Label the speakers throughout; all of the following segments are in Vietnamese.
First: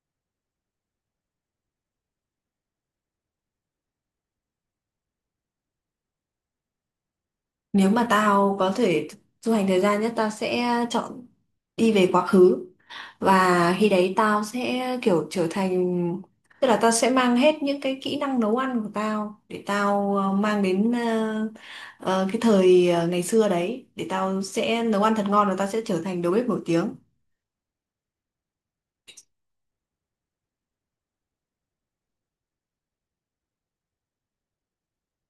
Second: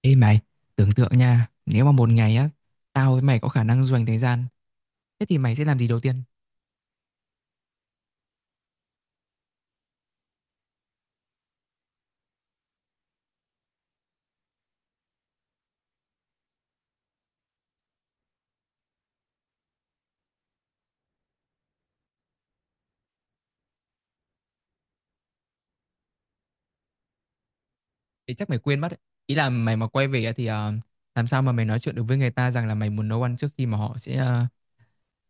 Speaker 1: Ê mày, tưởng tượng nha, nếu mà một ngày á, tao với mày có khả năng du hành thời gian, thế thì mày sẽ làm gì đầu tiên?
Speaker 2: Nếu mà tao có thể du hành thời gian nhất tao sẽ chọn đi về quá khứ, và khi đấy tao sẽ kiểu trở thành, tức là tao sẽ mang hết những cái kỹ năng nấu ăn của tao để tao mang đến cái thời ngày xưa đấy để tao sẽ nấu ăn thật ngon và tao sẽ trở thành đầu bếp nổi tiếng.
Speaker 1: Thì chắc mày quên mất ấy. Ý là mày mà quay về á thì làm sao mà mày nói chuyện được với người ta rằng là mày muốn nấu ăn trước khi mà họ sẽ...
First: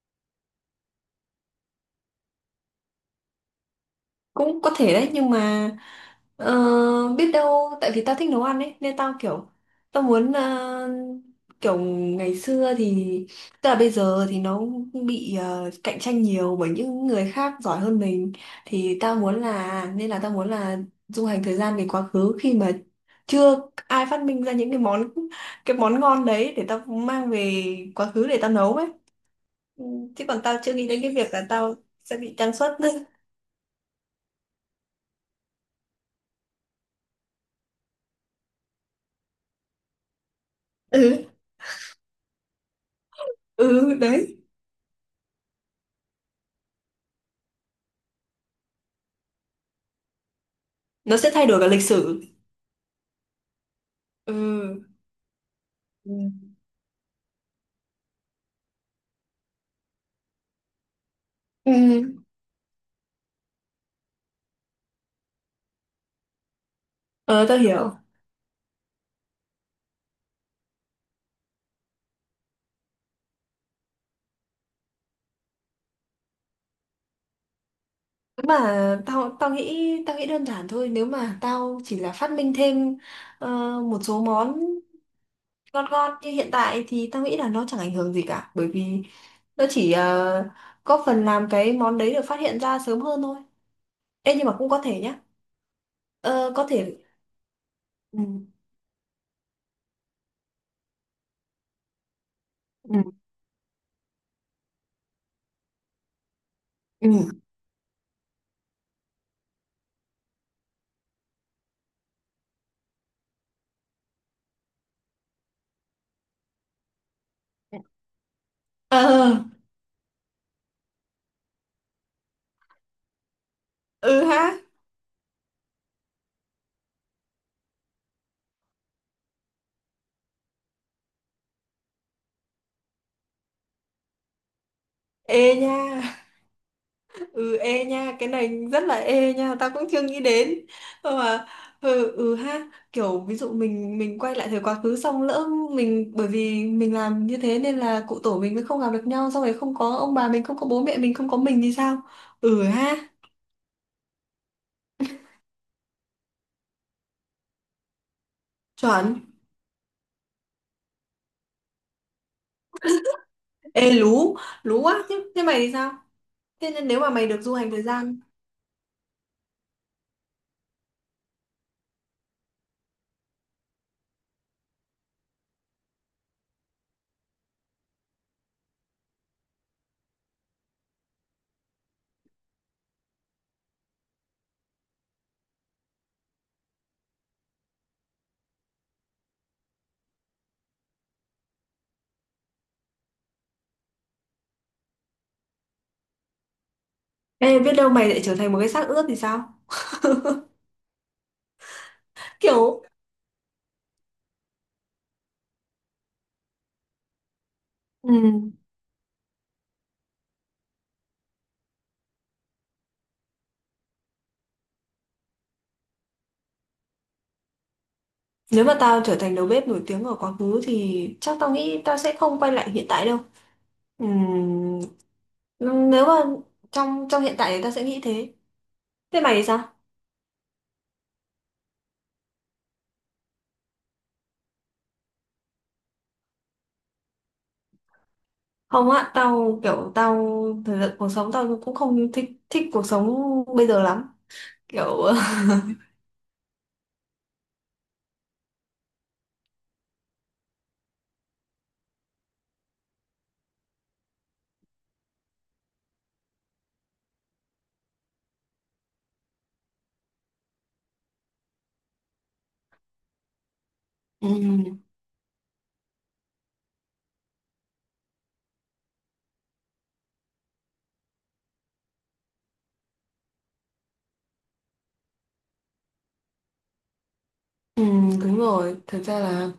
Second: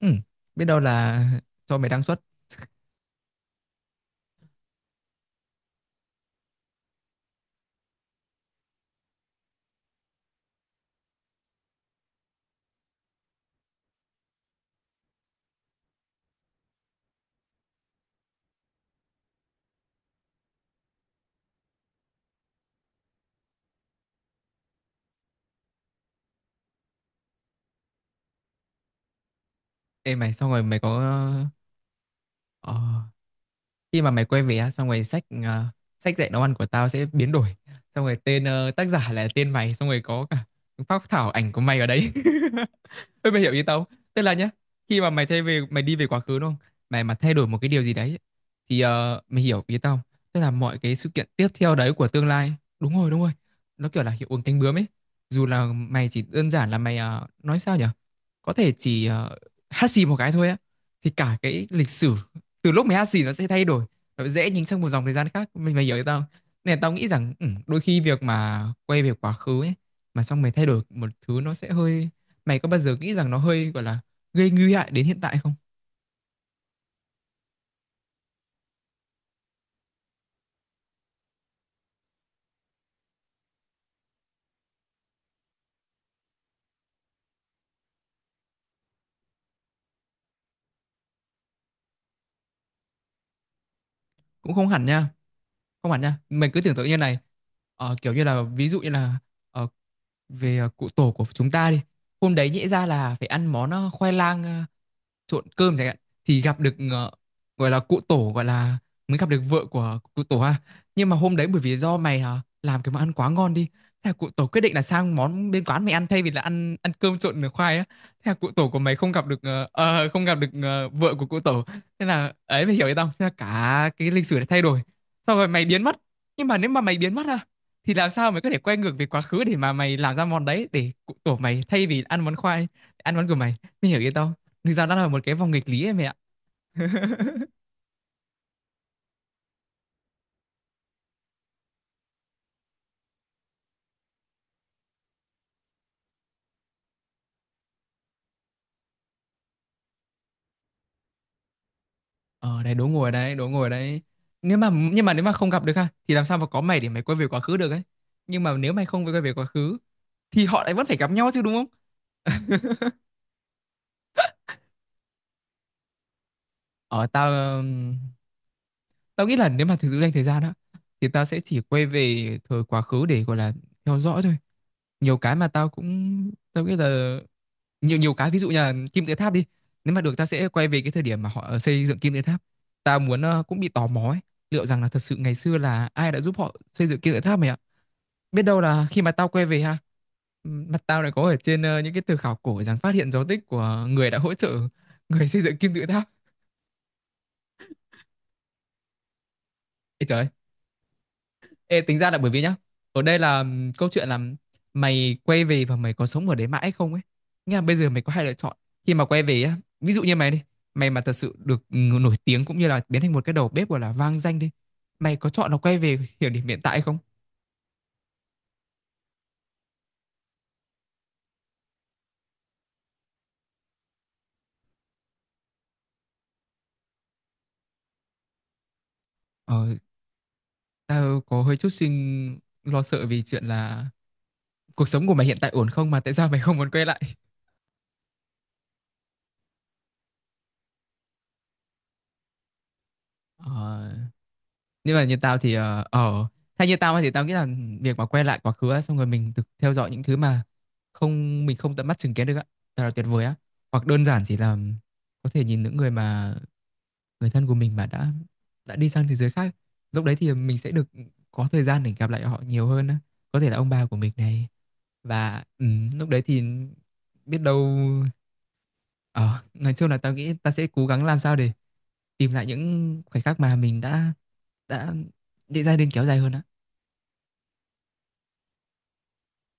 Speaker 1: ừ, biết đâu là cho mày đăng xuất.
Speaker 2: Cũng có thể đấy nhưng mà, Ờ, biết đâu tại vì tao thích nấu ăn ấy nên tao kiểu tao muốn kiểu ngày xưa thì, tức là bây giờ thì nó bị cạnh tranh nhiều bởi những người khác giỏi hơn mình, thì tao muốn là nên là tao muốn là du hành thời gian về quá khứ khi mà chưa ai phát minh ra những cái món ngon đấy để tao mang về quá khứ để tao nấu ấy. Ừ,
Speaker 1: Ê
Speaker 2: chứ
Speaker 1: mày,
Speaker 2: còn
Speaker 1: xong
Speaker 2: tao
Speaker 1: rồi
Speaker 2: chưa
Speaker 1: mày
Speaker 2: nghĩ
Speaker 1: có...
Speaker 2: đến cái việc là tao sẽ bị trang xuất.
Speaker 1: ờ, khi mà mày quay về á, xong rồi sách sách dạy nấu ăn của tao sẽ biến đổi, xong rồi tên tác giả là tên mày, xong rồi có cả phác
Speaker 2: Ừ.
Speaker 1: thảo ảnh của mày ở đấy. Ê, mày hiểu ý tao
Speaker 2: Ừ,
Speaker 1: không? Tức là
Speaker 2: đấy
Speaker 1: nhá, khi mà mày thay về, mày đi về quá khứ đúng không, mày mà thay đổi một cái điều gì đấy thì mày hiểu ý tao không? Tức là mọi cái sự
Speaker 2: nó
Speaker 1: kiện
Speaker 2: sẽ thay
Speaker 1: tiếp
Speaker 2: đổi cả
Speaker 1: theo
Speaker 2: lịch
Speaker 1: đấy của
Speaker 2: sử.
Speaker 1: tương lai, đúng rồi, đúng rồi, nó kiểu là hiệu ứng cánh bướm
Speaker 2: Ừ.
Speaker 1: ấy. Dù là mày
Speaker 2: Ừ.
Speaker 1: chỉ đơn giản là mày nói sao nhở, có thể chỉ hát xì một cái thôi á thì cả cái lịch
Speaker 2: Ừ.
Speaker 1: sử từ lúc mày hát xì nó sẽ thay đổi, nó dễ nhính sang một dòng thời gian khác, mình mày hiểu tao không? Nên là tao nghĩ rằng
Speaker 2: Ờ, tao
Speaker 1: đôi
Speaker 2: hiểu.
Speaker 1: khi việc mà quay về quá khứ ấy mà xong mày thay đổi một thứ nó sẽ hơi, mày có bao giờ nghĩ rằng nó hơi gọi là gây nguy hại đến hiện tại không?
Speaker 2: Nếu mà tao tao nghĩ đơn giản thôi, nếu mà tao chỉ là phát minh thêm ờ, một số món ngon ngon như hiện tại thì tao nghĩ là nó chẳng ảnh hưởng gì cả, bởi vì nó chỉ có phần làm cái món đấy được phát hiện ra sớm hơn thôi. Ê, nhưng
Speaker 1: Cũng
Speaker 2: mà
Speaker 1: không
Speaker 2: cũng có
Speaker 1: hẳn
Speaker 2: thể
Speaker 1: nha,
Speaker 2: nhá.
Speaker 1: không hẳn nha, mày
Speaker 2: Ờ,
Speaker 1: cứ
Speaker 2: có
Speaker 1: tưởng tượng như
Speaker 2: thể.
Speaker 1: này. Ờ, kiểu
Speaker 2: Ừ.
Speaker 1: như là ví dụ như là ờ, về cụ tổ của chúng ta đi, hôm đấy nhẽ ra
Speaker 2: Ừ.
Speaker 1: là phải ăn món khoai lang trộn cơm chẳng hạn, thì gặp được
Speaker 2: Ừ.
Speaker 1: gọi là cụ tổ, gọi là mới gặp được vợ của cụ tổ ha. Nhưng mà hôm đấy bởi vì do mày làm cái món ăn quá ngon đi, thế là cụ tổ quyết định là sang món bên quán mày ăn thay vì là ăn ăn cơm trộn khoai á, thế là cụ tổ của mày không gặp
Speaker 2: Ờ.
Speaker 1: được không gặp được vợ của cụ tổ. Thế là ấy, mày hiểu ý tao không? Thế là cả cái
Speaker 2: Ừ
Speaker 1: lịch sử đã
Speaker 2: ha.
Speaker 1: thay đổi, xong rồi mày biến mất. Nhưng mà nếu mà mày biến mất ha thì làm sao mày có thể quay ngược về quá khứ để mà mày làm ra món đấy để cụ tổ mày thay vì ăn món khoai ăn món của mày, mày hiểu ý tao không? Thực ra đã là một cái
Speaker 2: Ê
Speaker 1: vòng nghịch
Speaker 2: nha.
Speaker 1: lý em ạ.
Speaker 2: Ừ, ê nha, cái này rất là, ê nha, tao cũng chưa nghĩ đến. Ờ mà, ừ, ừ ha, kiểu ví dụ mình quay lại thời quá khứ, xong lỡ mình bởi vì mình làm như thế nên là cụ tổ mình mới không gặp được nhau, xong rồi không có ông bà mình, không có bố mẹ mình, không có mình thì sao.
Speaker 1: Ờ
Speaker 2: Ừ
Speaker 1: Đấy, đố
Speaker 2: ha.
Speaker 1: ngồi ở đấy, đố ngồi ở đấy. Nếu mà, nhưng mà nếu mà không gặp được ha thì làm sao mà có mày để mày quay về quá khứ được ấy. Nhưng mà nếu mày không
Speaker 2: Chuẩn.
Speaker 1: quay về quá khứ thì họ lại vẫn phải gặp nhau chứ đúng không?
Speaker 2: Ê, lú. Lú quá. Chứ thế mày thì sao? Thế nên nếu
Speaker 1: ờ
Speaker 2: mà mày
Speaker 1: tao
Speaker 2: được du hành thời
Speaker 1: ừm,
Speaker 2: gian.
Speaker 1: tao nghĩ là nếu mà thực sự dành thời gian đó thì tao sẽ chỉ quay về thời quá khứ để gọi là theo dõi thôi. Nhiều cái mà tao cũng tao nghĩ là, nhiều nhiều cái ví dụ như là kim tự tháp đi, nếu mà được tao sẽ quay về cái thời điểm mà họ xây dựng kim tự tháp. Tao muốn cũng bị tò mò ấy, liệu rằng là thật sự ngày xưa là ai đã giúp họ xây dựng kim tự tháp mày ạ. Biết đâu là khi mà tao quay về ha, mặt tao lại có ở trên những cái từ khảo cổ rằng phát hiện dấu tích của người đã hỗ trợ người xây dựng kim tự tháp.
Speaker 2: Ê, biết đâu mày lại trở thành một cái xác ướp thì sao?
Speaker 1: Ê trời! Ê, tính ra là bởi vì nhá,
Speaker 2: Kiểu.
Speaker 1: ở đây là câu chuyện là mày quay về và mày có sống ở đấy mãi không ấy, nghĩa là bây giờ mày có hai lựa
Speaker 2: Ừ,
Speaker 1: chọn. Khi mà quay về á ví dụ như mày đi, mày mà thật sự được nổi tiếng cũng như là biến thành một cái đầu bếp gọi là vang danh đi, mày có chọn là quay về hiểu điểm hiện tại không?
Speaker 2: nếu mà tao trở thành đầu bếp nổi tiếng ở quá khứ thì chắc tao nghĩ tao sẽ không quay lại hiện tại đâu. Ừm, nếu mà trong trong hiện tại thì tao sẽ nghĩ thế. Thế mày thì
Speaker 1: ờ
Speaker 2: sao?
Speaker 1: Tao có hơi chút suy lo sợ vì chuyện là cuộc sống của mày hiện tại ổn không, mà tại sao mày không muốn quay lại?
Speaker 2: Không á, tao kiểu tao thời gian cuộc sống tao cũng không thích thích cuộc sống bây giờ
Speaker 1: ờ
Speaker 2: lắm.
Speaker 1: nhưng mà
Speaker 2: Kiểu.
Speaker 1: như tao thì hay như tao thì tao nghĩ là việc mà quay lại quá khứ á, xong rồi mình được theo dõi những thứ mà không, mình không tận mắt chứng kiến được á, thật là tuyệt vời á. Hoặc đơn giản chỉ là có thể nhìn những người mà người thân của mình mà đã đi sang thế giới khác, lúc đấy thì mình sẽ được có thời gian để gặp lại họ nhiều hơn á, có thể là ông bà của mình này.
Speaker 2: ừm,
Speaker 1: Và lúc đấy thì biết đâu, ờ nói chung là tao nghĩ ta sẽ cố gắng làm sao để tìm lại những khoảnh khắc mà mình đã định ra nên kéo dài hơn á.
Speaker 2: Đúng rồi, thật ra là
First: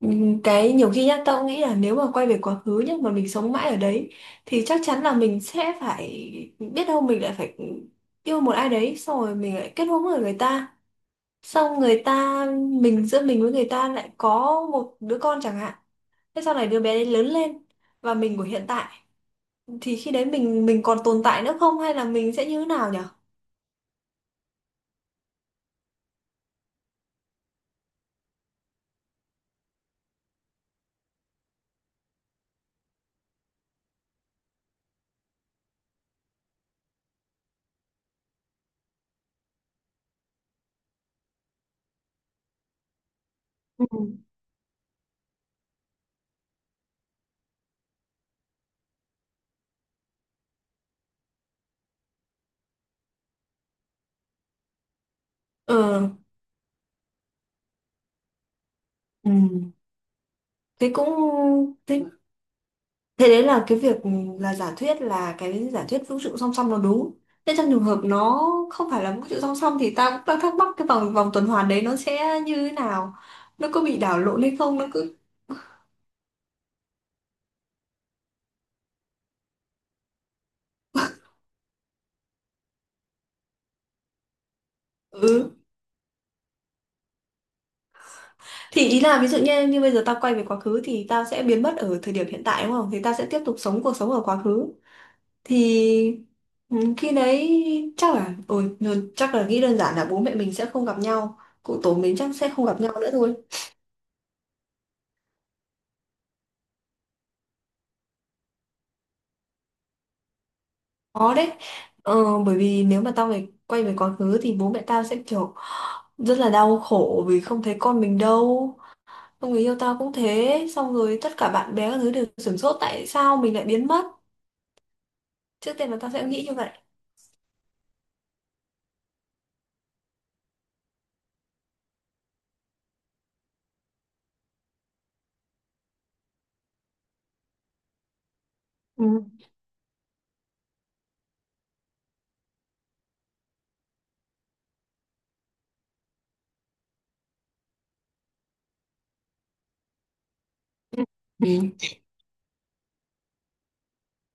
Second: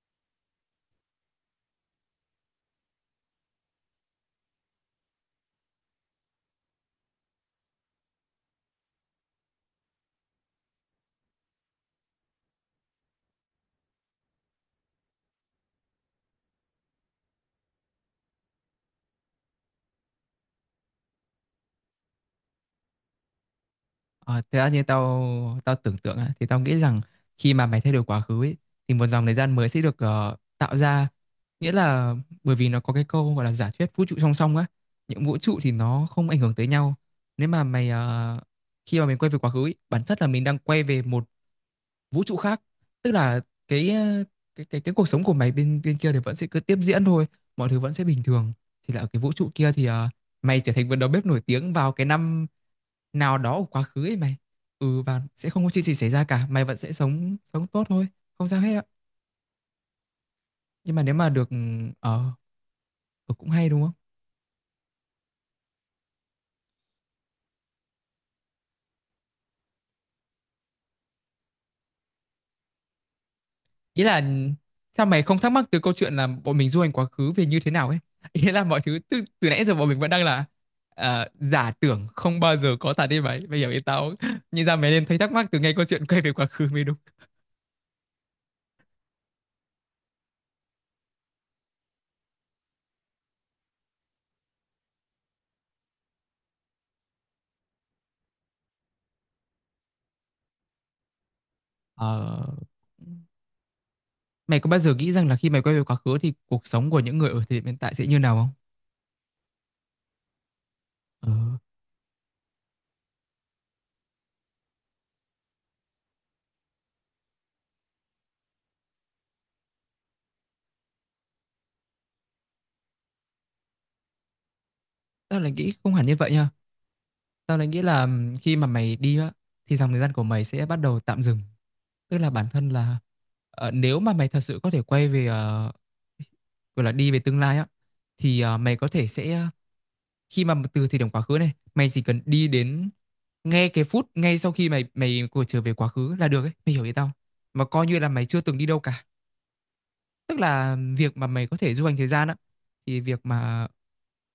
Speaker 2: cái nhiều khi nhá tao cũng nghĩ là nếu mà quay về quá khứ nhá mà mình sống mãi ở đấy thì chắc chắn là mình sẽ phải, biết đâu mình lại phải yêu một ai đấy, xong rồi mình lại kết hôn với người ta, xong người ta, mình giữa mình với người ta lại có một đứa con chẳng hạn. Thế sau này đứa bé đấy lớn lên và mình của hiện tại, thì khi đấy mình còn tồn tại nữa không hay là mình sẽ như thế nào nhỉ?
Speaker 1: Ờ, Thế ra như tao, tao tưởng tượng á thì tao nghĩ rằng khi mà mày thay đổi quá khứ ấy, thì một dòng thời gian mới sẽ được tạo ra, nghĩa là bởi vì nó có cái câu gọi là giả thuyết vũ trụ song song á, những vũ trụ thì nó không ảnh hưởng tới nhau. Nếu mà mày khi mà mình quay về quá khứ ấy, bản chất là mình đang quay về một vũ trụ khác, tức là
Speaker 2: Ừ.
Speaker 1: cái cái cuộc sống của mày bên bên kia thì vẫn sẽ cứ tiếp diễn thôi, mọi thứ vẫn sẽ bình thường. Thì là ở cái vũ trụ kia thì mày trở thành một đầu bếp nổi tiếng vào cái năm nào đó của quá khứ ấy mày. Và sẽ không có chuyện gì
Speaker 2: Ừ.
Speaker 1: xảy ra cả, mày vẫn sẽ sống sống tốt thôi, không sao hết ạ.
Speaker 2: Ừ. Thế
Speaker 1: Nhưng mà
Speaker 2: cũng,
Speaker 1: nếu mà được
Speaker 2: thế,
Speaker 1: ở,
Speaker 2: thế đấy
Speaker 1: cũng
Speaker 2: là
Speaker 1: hay
Speaker 2: cái
Speaker 1: đúng không?
Speaker 2: việc là giả thuyết là cái giả thuyết vũ trụ song song nó đúng. Thế trong trường hợp nó không phải là vũ trụ song song thì ta cũng đang thắc mắc cái vòng vòng tuần hoàn đấy nó sẽ như thế nào? Nó có bị
Speaker 1: Ý
Speaker 2: đảo
Speaker 1: là
Speaker 2: lộn hay không? Nó
Speaker 1: sao
Speaker 2: cứ.
Speaker 1: mày không thắc mắc từ câu chuyện là bọn mình du hành quá khứ về như thế nào ấy? Ý là mọi thứ từ nãy giờ bọn mình vẫn đang là giả tưởng không bao giờ có thật đi mày. Bây giờ ý tao không? Nhìn ra mày nên thấy thắc mắc
Speaker 2: Ừ.
Speaker 1: từ ngay câu chuyện quay về quá khứ mới đúng.
Speaker 2: Thì ý là ví dụ như như bây giờ tao quay về quá khứ thì tao sẽ biến mất ở thời điểm hiện tại đúng không? Thì tao sẽ tiếp tục sống cuộc sống ở quá khứ. Thì, ừ, khi đấy chắc là, ôi, chắc là nghĩ đơn giản là bố mẹ mình sẽ không gặp nhau, cụ tổ mình chắc
Speaker 1: Ờ,
Speaker 2: sẽ không gặp nhau nữa thôi.
Speaker 1: mày có bao giờ nghĩ rằng là khi mày quay về quá khứ thì cuộc sống của những người ở thời điểm hiện tại sẽ như nào không? Ờ,
Speaker 2: Khó đấy, bởi vì nếu mà tao này quay về quá khứ thì bố mẹ tao sẽ kiểu rất là đau khổ vì không thấy con mình đâu, xong người yêu tao cũng thế, xong rồi tất cả bạn bè các thứ đều sửng sốt tại sao mình lại biến mất.
Speaker 1: tao lại nghĩ
Speaker 2: Trước tiên
Speaker 1: không
Speaker 2: là
Speaker 1: hẳn
Speaker 2: tao
Speaker 1: như
Speaker 2: sẽ
Speaker 1: vậy
Speaker 2: nghĩ
Speaker 1: nha.
Speaker 2: như vậy.
Speaker 1: Tao lại nghĩ là khi mà mày đi á thì dòng thời gian của mày sẽ bắt đầu tạm dừng, tức là bản thân là nếu mà mày thật sự có thể quay về gọi là đi về tương lai á thì mày có
Speaker 2: Ừ.
Speaker 1: thể sẽ khi mà từ thời điểm quá khứ này mày chỉ cần đi đến ngay cái phút ngay sau khi mày mày của trở về quá khứ là được ấy, mày hiểu ý tao không? Mà coi như là mày chưa từng đi đâu cả, tức là việc mà mày
Speaker 2: Ừ.
Speaker 1: có thể du hành thời gian á, thì việc mà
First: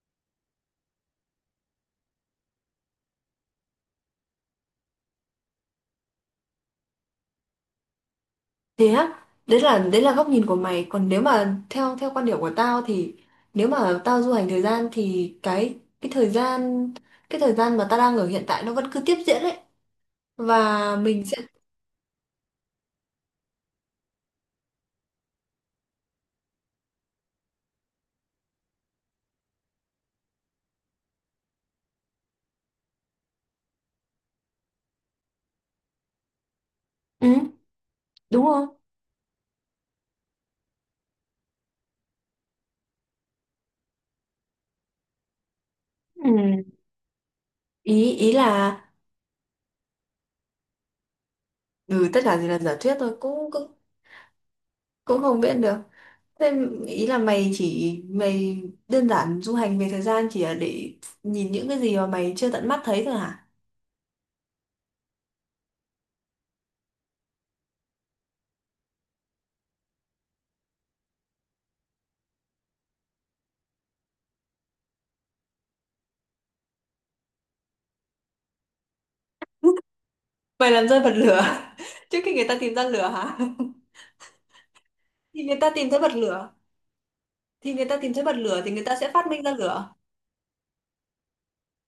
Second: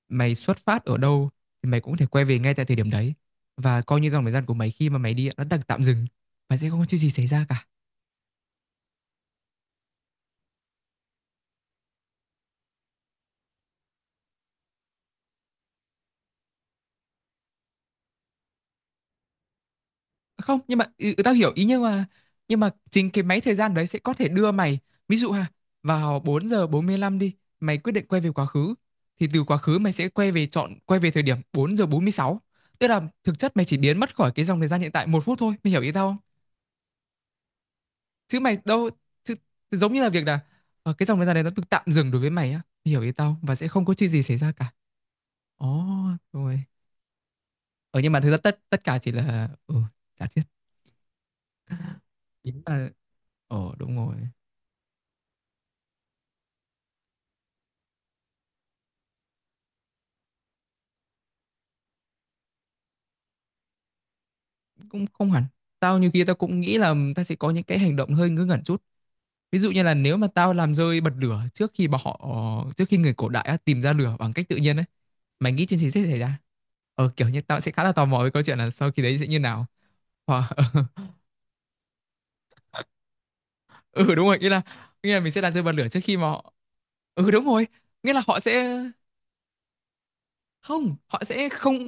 Speaker 1: mày xuất phát ở đâu thì mày cũng có thể quay về ngay tại thời điểm đấy, và coi như dòng thời gian của mày khi mà mày đi á, nó tạm tạm dừng và sẽ không có chuyện gì xảy ra cả.
Speaker 2: Thế á, đấy là góc nhìn của mày, còn nếu mà theo theo quan điểm của tao thì nếu mà tao du hành thời gian thì cái thời gian mà tao đang ở hiện tại nó vẫn cứ tiếp diễn đấy,
Speaker 1: Không, nhưng
Speaker 2: và
Speaker 1: mà
Speaker 2: mình
Speaker 1: tao
Speaker 2: sẽ,
Speaker 1: hiểu ý, nhưng mà chính cái máy thời gian đấy sẽ có thể đưa mày, ví dụ ha, vào 4:45 đi, mày quyết định quay về quá khứ, thì từ quá khứ mày sẽ quay về chọn quay về thời điểm 4:46, tức là thực chất mày chỉ biến mất khỏi cái dòng thời gian hiện tại một phút thôi, mày hiểu ý tao không?
Speaker 2: ừ,
Speaker 1: Chứ
Speaker 2: đúng
Speaker 1: mày
Speaker 2: không?
Speaker 1: đâu chứ, giống như là việc là cái dòng thời gian đấy nó tự tạm dừng đối với mày á, mày hiểu ý tao không? Và sẽ không có chuyện gì xảy ra cả. Ồ. Rồi.
Speaker 2: Ừ. ý
Speaker 1: Ờ nhưng mà thực
Speaker 2: ý
Speaker 1: ra
Speaker 2: là
Speaker 1: tất tất cả chỉ là, ừ, giả thuyết.
Speaker 2: ừ, tất cả chỉ
Speaker 1: Ý
Speaker 2: là giả
Speaker 1: là,
Speaker 2: thuyết thôi, cũng
Speaker 1: ờ,
Speaker 2: cũng
Speaker 1: đúng rồi.
Speaker 2: cũng không biết được. Thế ý là mày đơn giản du hành về thời gian chỉ là để nhìn những cái gì mà mày chưa tận mắt thấy thôi hả?
Speaker 1: Cũng không hẳn. Tao nhiều khi tao cũng nghĩ là tao sẽ có những cái hành động hơi ngớ ngẩn chút. Ví dụ như là nếu mà tao làm rơi bật lửa trước khi bọn họ, trước khi người cổ đại á, tìm ra lửa bằng cách tự nhiên ấy. Mày nghĩ chuyện gì sẽ xảy ra? Kiểu như tao sẽ khá là tò mò với câu chuyện là sau khi đấy sẽ như nào. Hoặc
Speaker 2: Mày làm rơi bật lửa. Trước khi người ta tìm ra lửa hả?
Speaker 1: ừ, đúng rồi, nghĩa là, nghĩa là mình sẽ
Speaker 2: Thì
Speaker 1: làm
Speaker 2: người
Speaker 1: rơi
Speaker 2: ta
Speaker 1: bật lửa
Speaker 2: tìm
Speaker 1: trước
Speaker 2: thấy bật
Speaker 1: khi mà họ.
Speaker 2: lửa
Speaker 1: Ừ, đúng rồi, nghĩa là họ sẽ,
Speaker 2: thì người ta sẽ phát minh ra lửa.
Speaker 1: không, họ sẽ không,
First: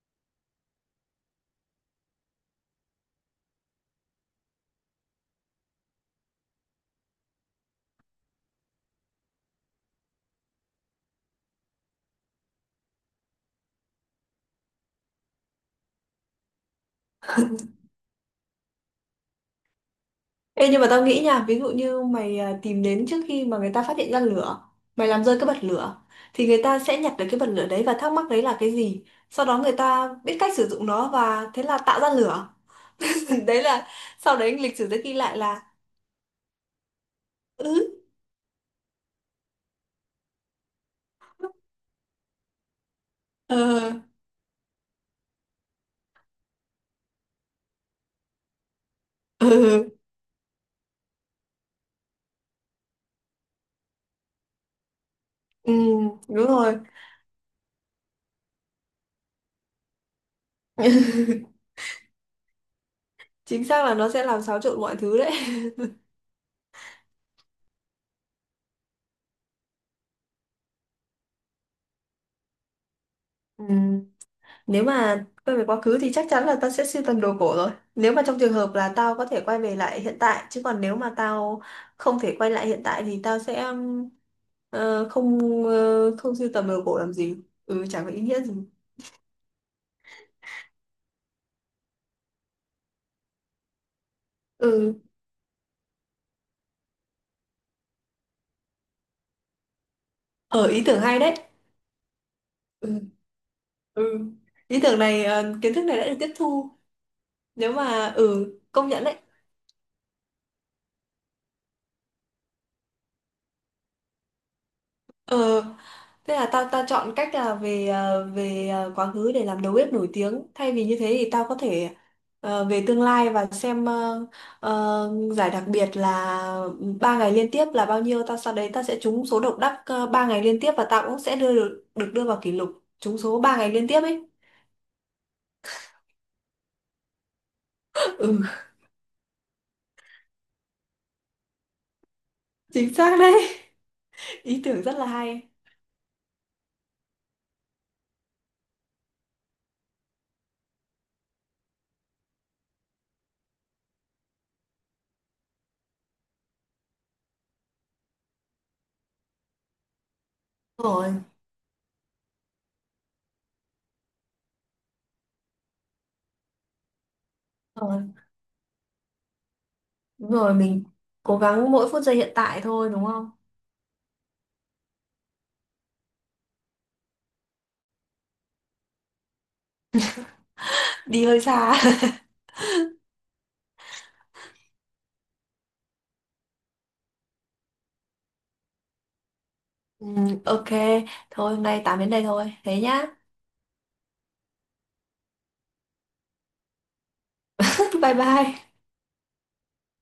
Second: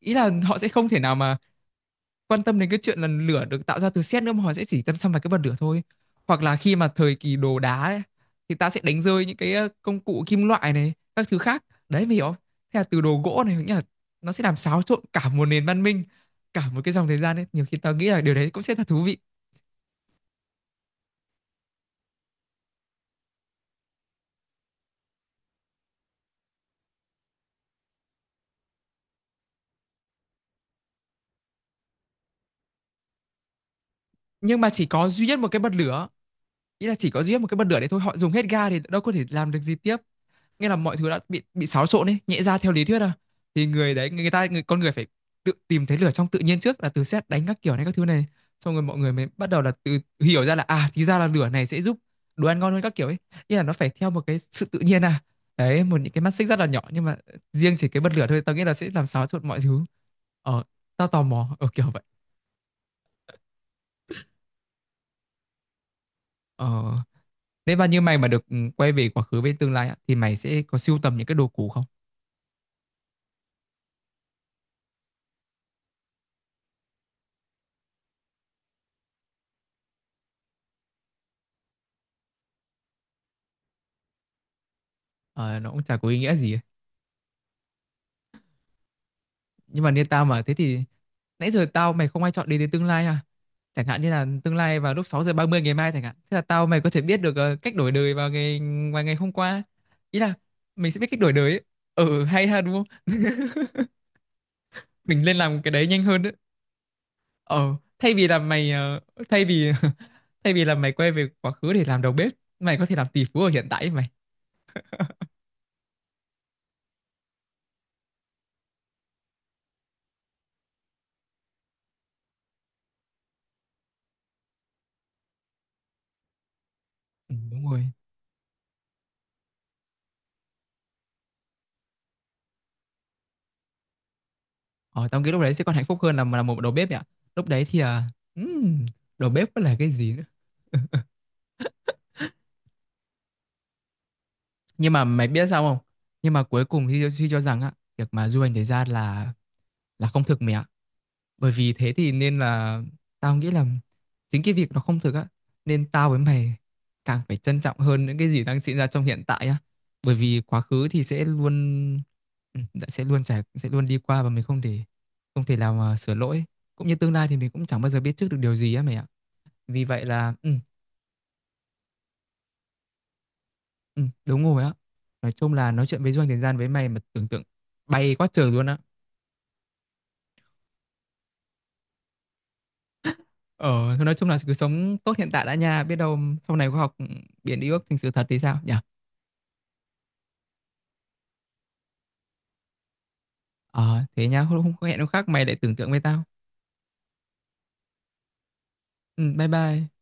Speaker 1: ý là họ sẽ không thể nào mà quan tâm đến cái chuyện là lửa được tạo ra từ sét nữa, mà họ sẽ chỉ tâm chăm vào cái bật lửa thôi. Hoặc là khi mà thời kỳ đồ đá ấy, thì ta sẽ đánh rơi những cái, công cụ kim loại này các thứ khác đấy, mày hiểu không? Thế là từ đồ gỗ này, nghĩa là nó sẽ làm xáo trộn cả một nền văn minh, cả một cái dòng thời gian ấy. Nhiều khi tao nghĩ là điều đấy cũng sẽ thật thú vị.
Speaker 2: Ê, nhưng mà tao nghĩ nha, ví dụ như mày à, tìm đến trước khi mà người ta phát hiện ra lửa, mày làm rơi cái bật lửa thì người ta sẽ nhặt được cái bật lửa đấy và thắc mắc đấy là cái gì, sau đó người ta biết cách sử dụng nó và thế là tạo ra lửa. Đấy là, sau đấy
Speaker 1: Nhưng mà
Speaker 2: lịch
Speaker 1: chỉ
Speaker 2: sử sẽ
Speaker 1: có
Speaker 2: ghi
Speaker 1: duy
Speaker 2: lại
Speaker 1: nhất một cái
Speaker 2: là,
Speaker 1: bật lửa, ý là chỉ có duy nhất một cái bật lửa
Speaker 2: ừ,
Speaker 1: đấy thôi, họ dùng hết ga thì đâu có thể làm được gì tiếp. Nghĩa là mọi thứ đã bị xáo trộn ấy, nhẽ ra theo lý thuyết à
Speaker 2: ờ,
Speaker 1: thì người đấy, người ta, người, con người phải tự tìm thấy lửa trong tự nhiên trước, là từ sét đánh các kiểu này các thứ này, xong rồi mọi người mới bắt đầu là
Speaker 2: ừ,
Speaker 1: tự hiểu ra là à, thì ra là lửa này sẽ giúp đồ ăn ngon hơn các kiểu ấy. Nghĩa là nó phải theo một cái sự tự nhiên à.
Speaker 2: ừ
Speaker 1: Đấy, một những cái mắt
Speaker 2: đúng
Speaker 1: xích rất là
Speaker 2: rồi.
Speaker 1: nhỏ nhưng mà riêng chỉ cái bật lửa thôi tao nghĩ là sẽ làm xáo trộn mọi thứ. Ờ, tao tò mò ở kiểu vậy.
Speaker 2: Chính xác là nó sẽ làm xáo trộn mọi thứ đấy.
Speaker 1: ờ Nếu mà như mày mà được, ừ, quay về quá khứ với tương lai á, thì mày sẽ có sưu tầm những cái đồ cũ không?
Speaker 2: Ừ. Nếu mà quay về quá khứ thì chắc chắn là tao sẽ sưu tầm đồ cổ rồi. Nếu mà trong trường hợp là tao có thể quay về lại hiện tại, chứ còn nếu mà tao không thể quay lại hiện tại thì tao sẽ ờ, không
Speaker 1: Ờ, nó cũng chả có
Speaker 2: ờ,
Speaker 1: ý nghĩa
Speaker 2: không sưu
Speaker 1: gì ấy.
Speaker 2: tầm đồ cổ làm gì. Ừ, chẳng có ý nghĩa gì.
Speaker 1: Nhưng mà như tao mà thế thì nãy giờ tao mày không ai chọn đến đến tương lai à? Chẳng hạn như là tương lai vào
Speaker 2: Ừ,
Speaker 1: lúc 6 giờ 30 ngày mai chẳng hạn, thế là tao mày có thể biết được, ờ, cách đổi đời vào ngày, vào ngày hôm qua. Ý là
Speaker 2: ở, ý
Speaker 1: mình sẽ
Speaker 2: tưởng
Speaker 1: biết
Speaker 2: hay
Speaker 1: cách đổi
Speaker 2: đấy.
Speaker 1: đời ấy. Ừ, hay ha, đúng
Speaker 2: Ừ.
Speaker 1: không?
Speaker 2: Ừ. Ý tưởng
Speaker 1: Mình
Speaker 2: này,
Speaker 1: nên làm cái
Speaker 2: kiến thức
Speaker 1: đấy
Speaker 2: này
Speaker 1: nhanh
Speaker 2: đã được
Speaker 1: hơn đấy.
Speaker 2: tiếp thu. Nếu
Speaker 1: Ờ
Speaker 2: mà
Speaker 1: Thay vì là mày,
Speaker 2: công
Speaker 1: ờ,
Speaker 2: nhận đấy.
Speaker 1: thay vì thay vì là mày quay về quá khứ để làm đầu bếp, mày có thể làm tỷ phú ở hiện tại ấy mày.
Speaker 2: Ờ, thế là tao tao chọn cách là về quá khứ để làm đầu bếp nổi tiếng. Thay vì như thế thì tao có thể về tương lai và xem giải đặc biệt là 3 ngày
Speaker 1: Ừ,
Speaker 2: liên tiếp
Speaker 1: đúng
Speaker 2: là
Speaker 1: rồi.
Speaker 2: bao nhiêu. Tao sau đấy tao sẽ trúng số độc đắc 3 ngày liên tiếp và tao cũng sẽ được đưa vào kỷ lục trúng số 3 ngày liên tiếp ấy.
Speaker 1: Ờ Tao nghĩ lúc đấy sẽ còn hạnh phúc hơn là một đầu bếp ấy ạ. Lúc đấy thì à,
Speaker 2: Ừ,
Speaker 1: ừm, đầu bếp có là cái gì.
Speaker 2: chính xác đấy. Ý tưởng
Speaker 1: Nhưng
Speaker 2: rất
Speaker 1: mà
Speaker 2: là
Speaker 1: mày
Speaker 2: hay.
Speaker 1: biết sao không, nhưng mà cuối cùng thì suy cho rằng á, việc mà du hành thế gian là không thực mẹ ạ. Bởi vì thế thì nên là tao nghĩ là chính cái việc nó không thực á, nên tao với mày càng phải trân trọng hơn những cái gì đang diễn ra trong hiện tại á. Bởi vì quá
Speaker 2: Đúng
Speaker 1: khứ thì
Speaker 2: rồi,
Speaker 1: sẽ luôn, ừ, sẽ luôn trải, sẽ luôn đi qua và mình không thể, không thể nào mà sửa lỗi, cũng như tương lai thì mình cũng chẳng
Speaker 2: đúng
Speaker 1: bao giờ
Speaker 2: rồi,
Speaker 1: biết trước được điều gì á mày ạ. Vì vậy là,
Speaker 2: rồi mình cố gắng mỗi phút giây hiện tại thôi đúng không?
Speaker 1: ừ, đúng rồi á. Nói chung là nói chuyện với du hành thời gian với mày mà tưởng tượng bay quá trời luôn á.
Speaker 2: Đi hơi xa.
Speaker 1: Ờ, thôi nói chung là cứ sống tốt hiện tại đã nha, biết đâu sau này khoa học biến đi ước thành sự thật thì sao nhỉ?
Speaker 2: Ừ, ok, thôi hôm nay tạm đến đây thôi. Thế nhá.
Speaker 1: Ờ, thế nha, hôm, hôm hẹn hôm khác mày lại tưởng tượng với tao.
Speaker 2: Bye bye.
Speaker 1: Ừ, bye bye.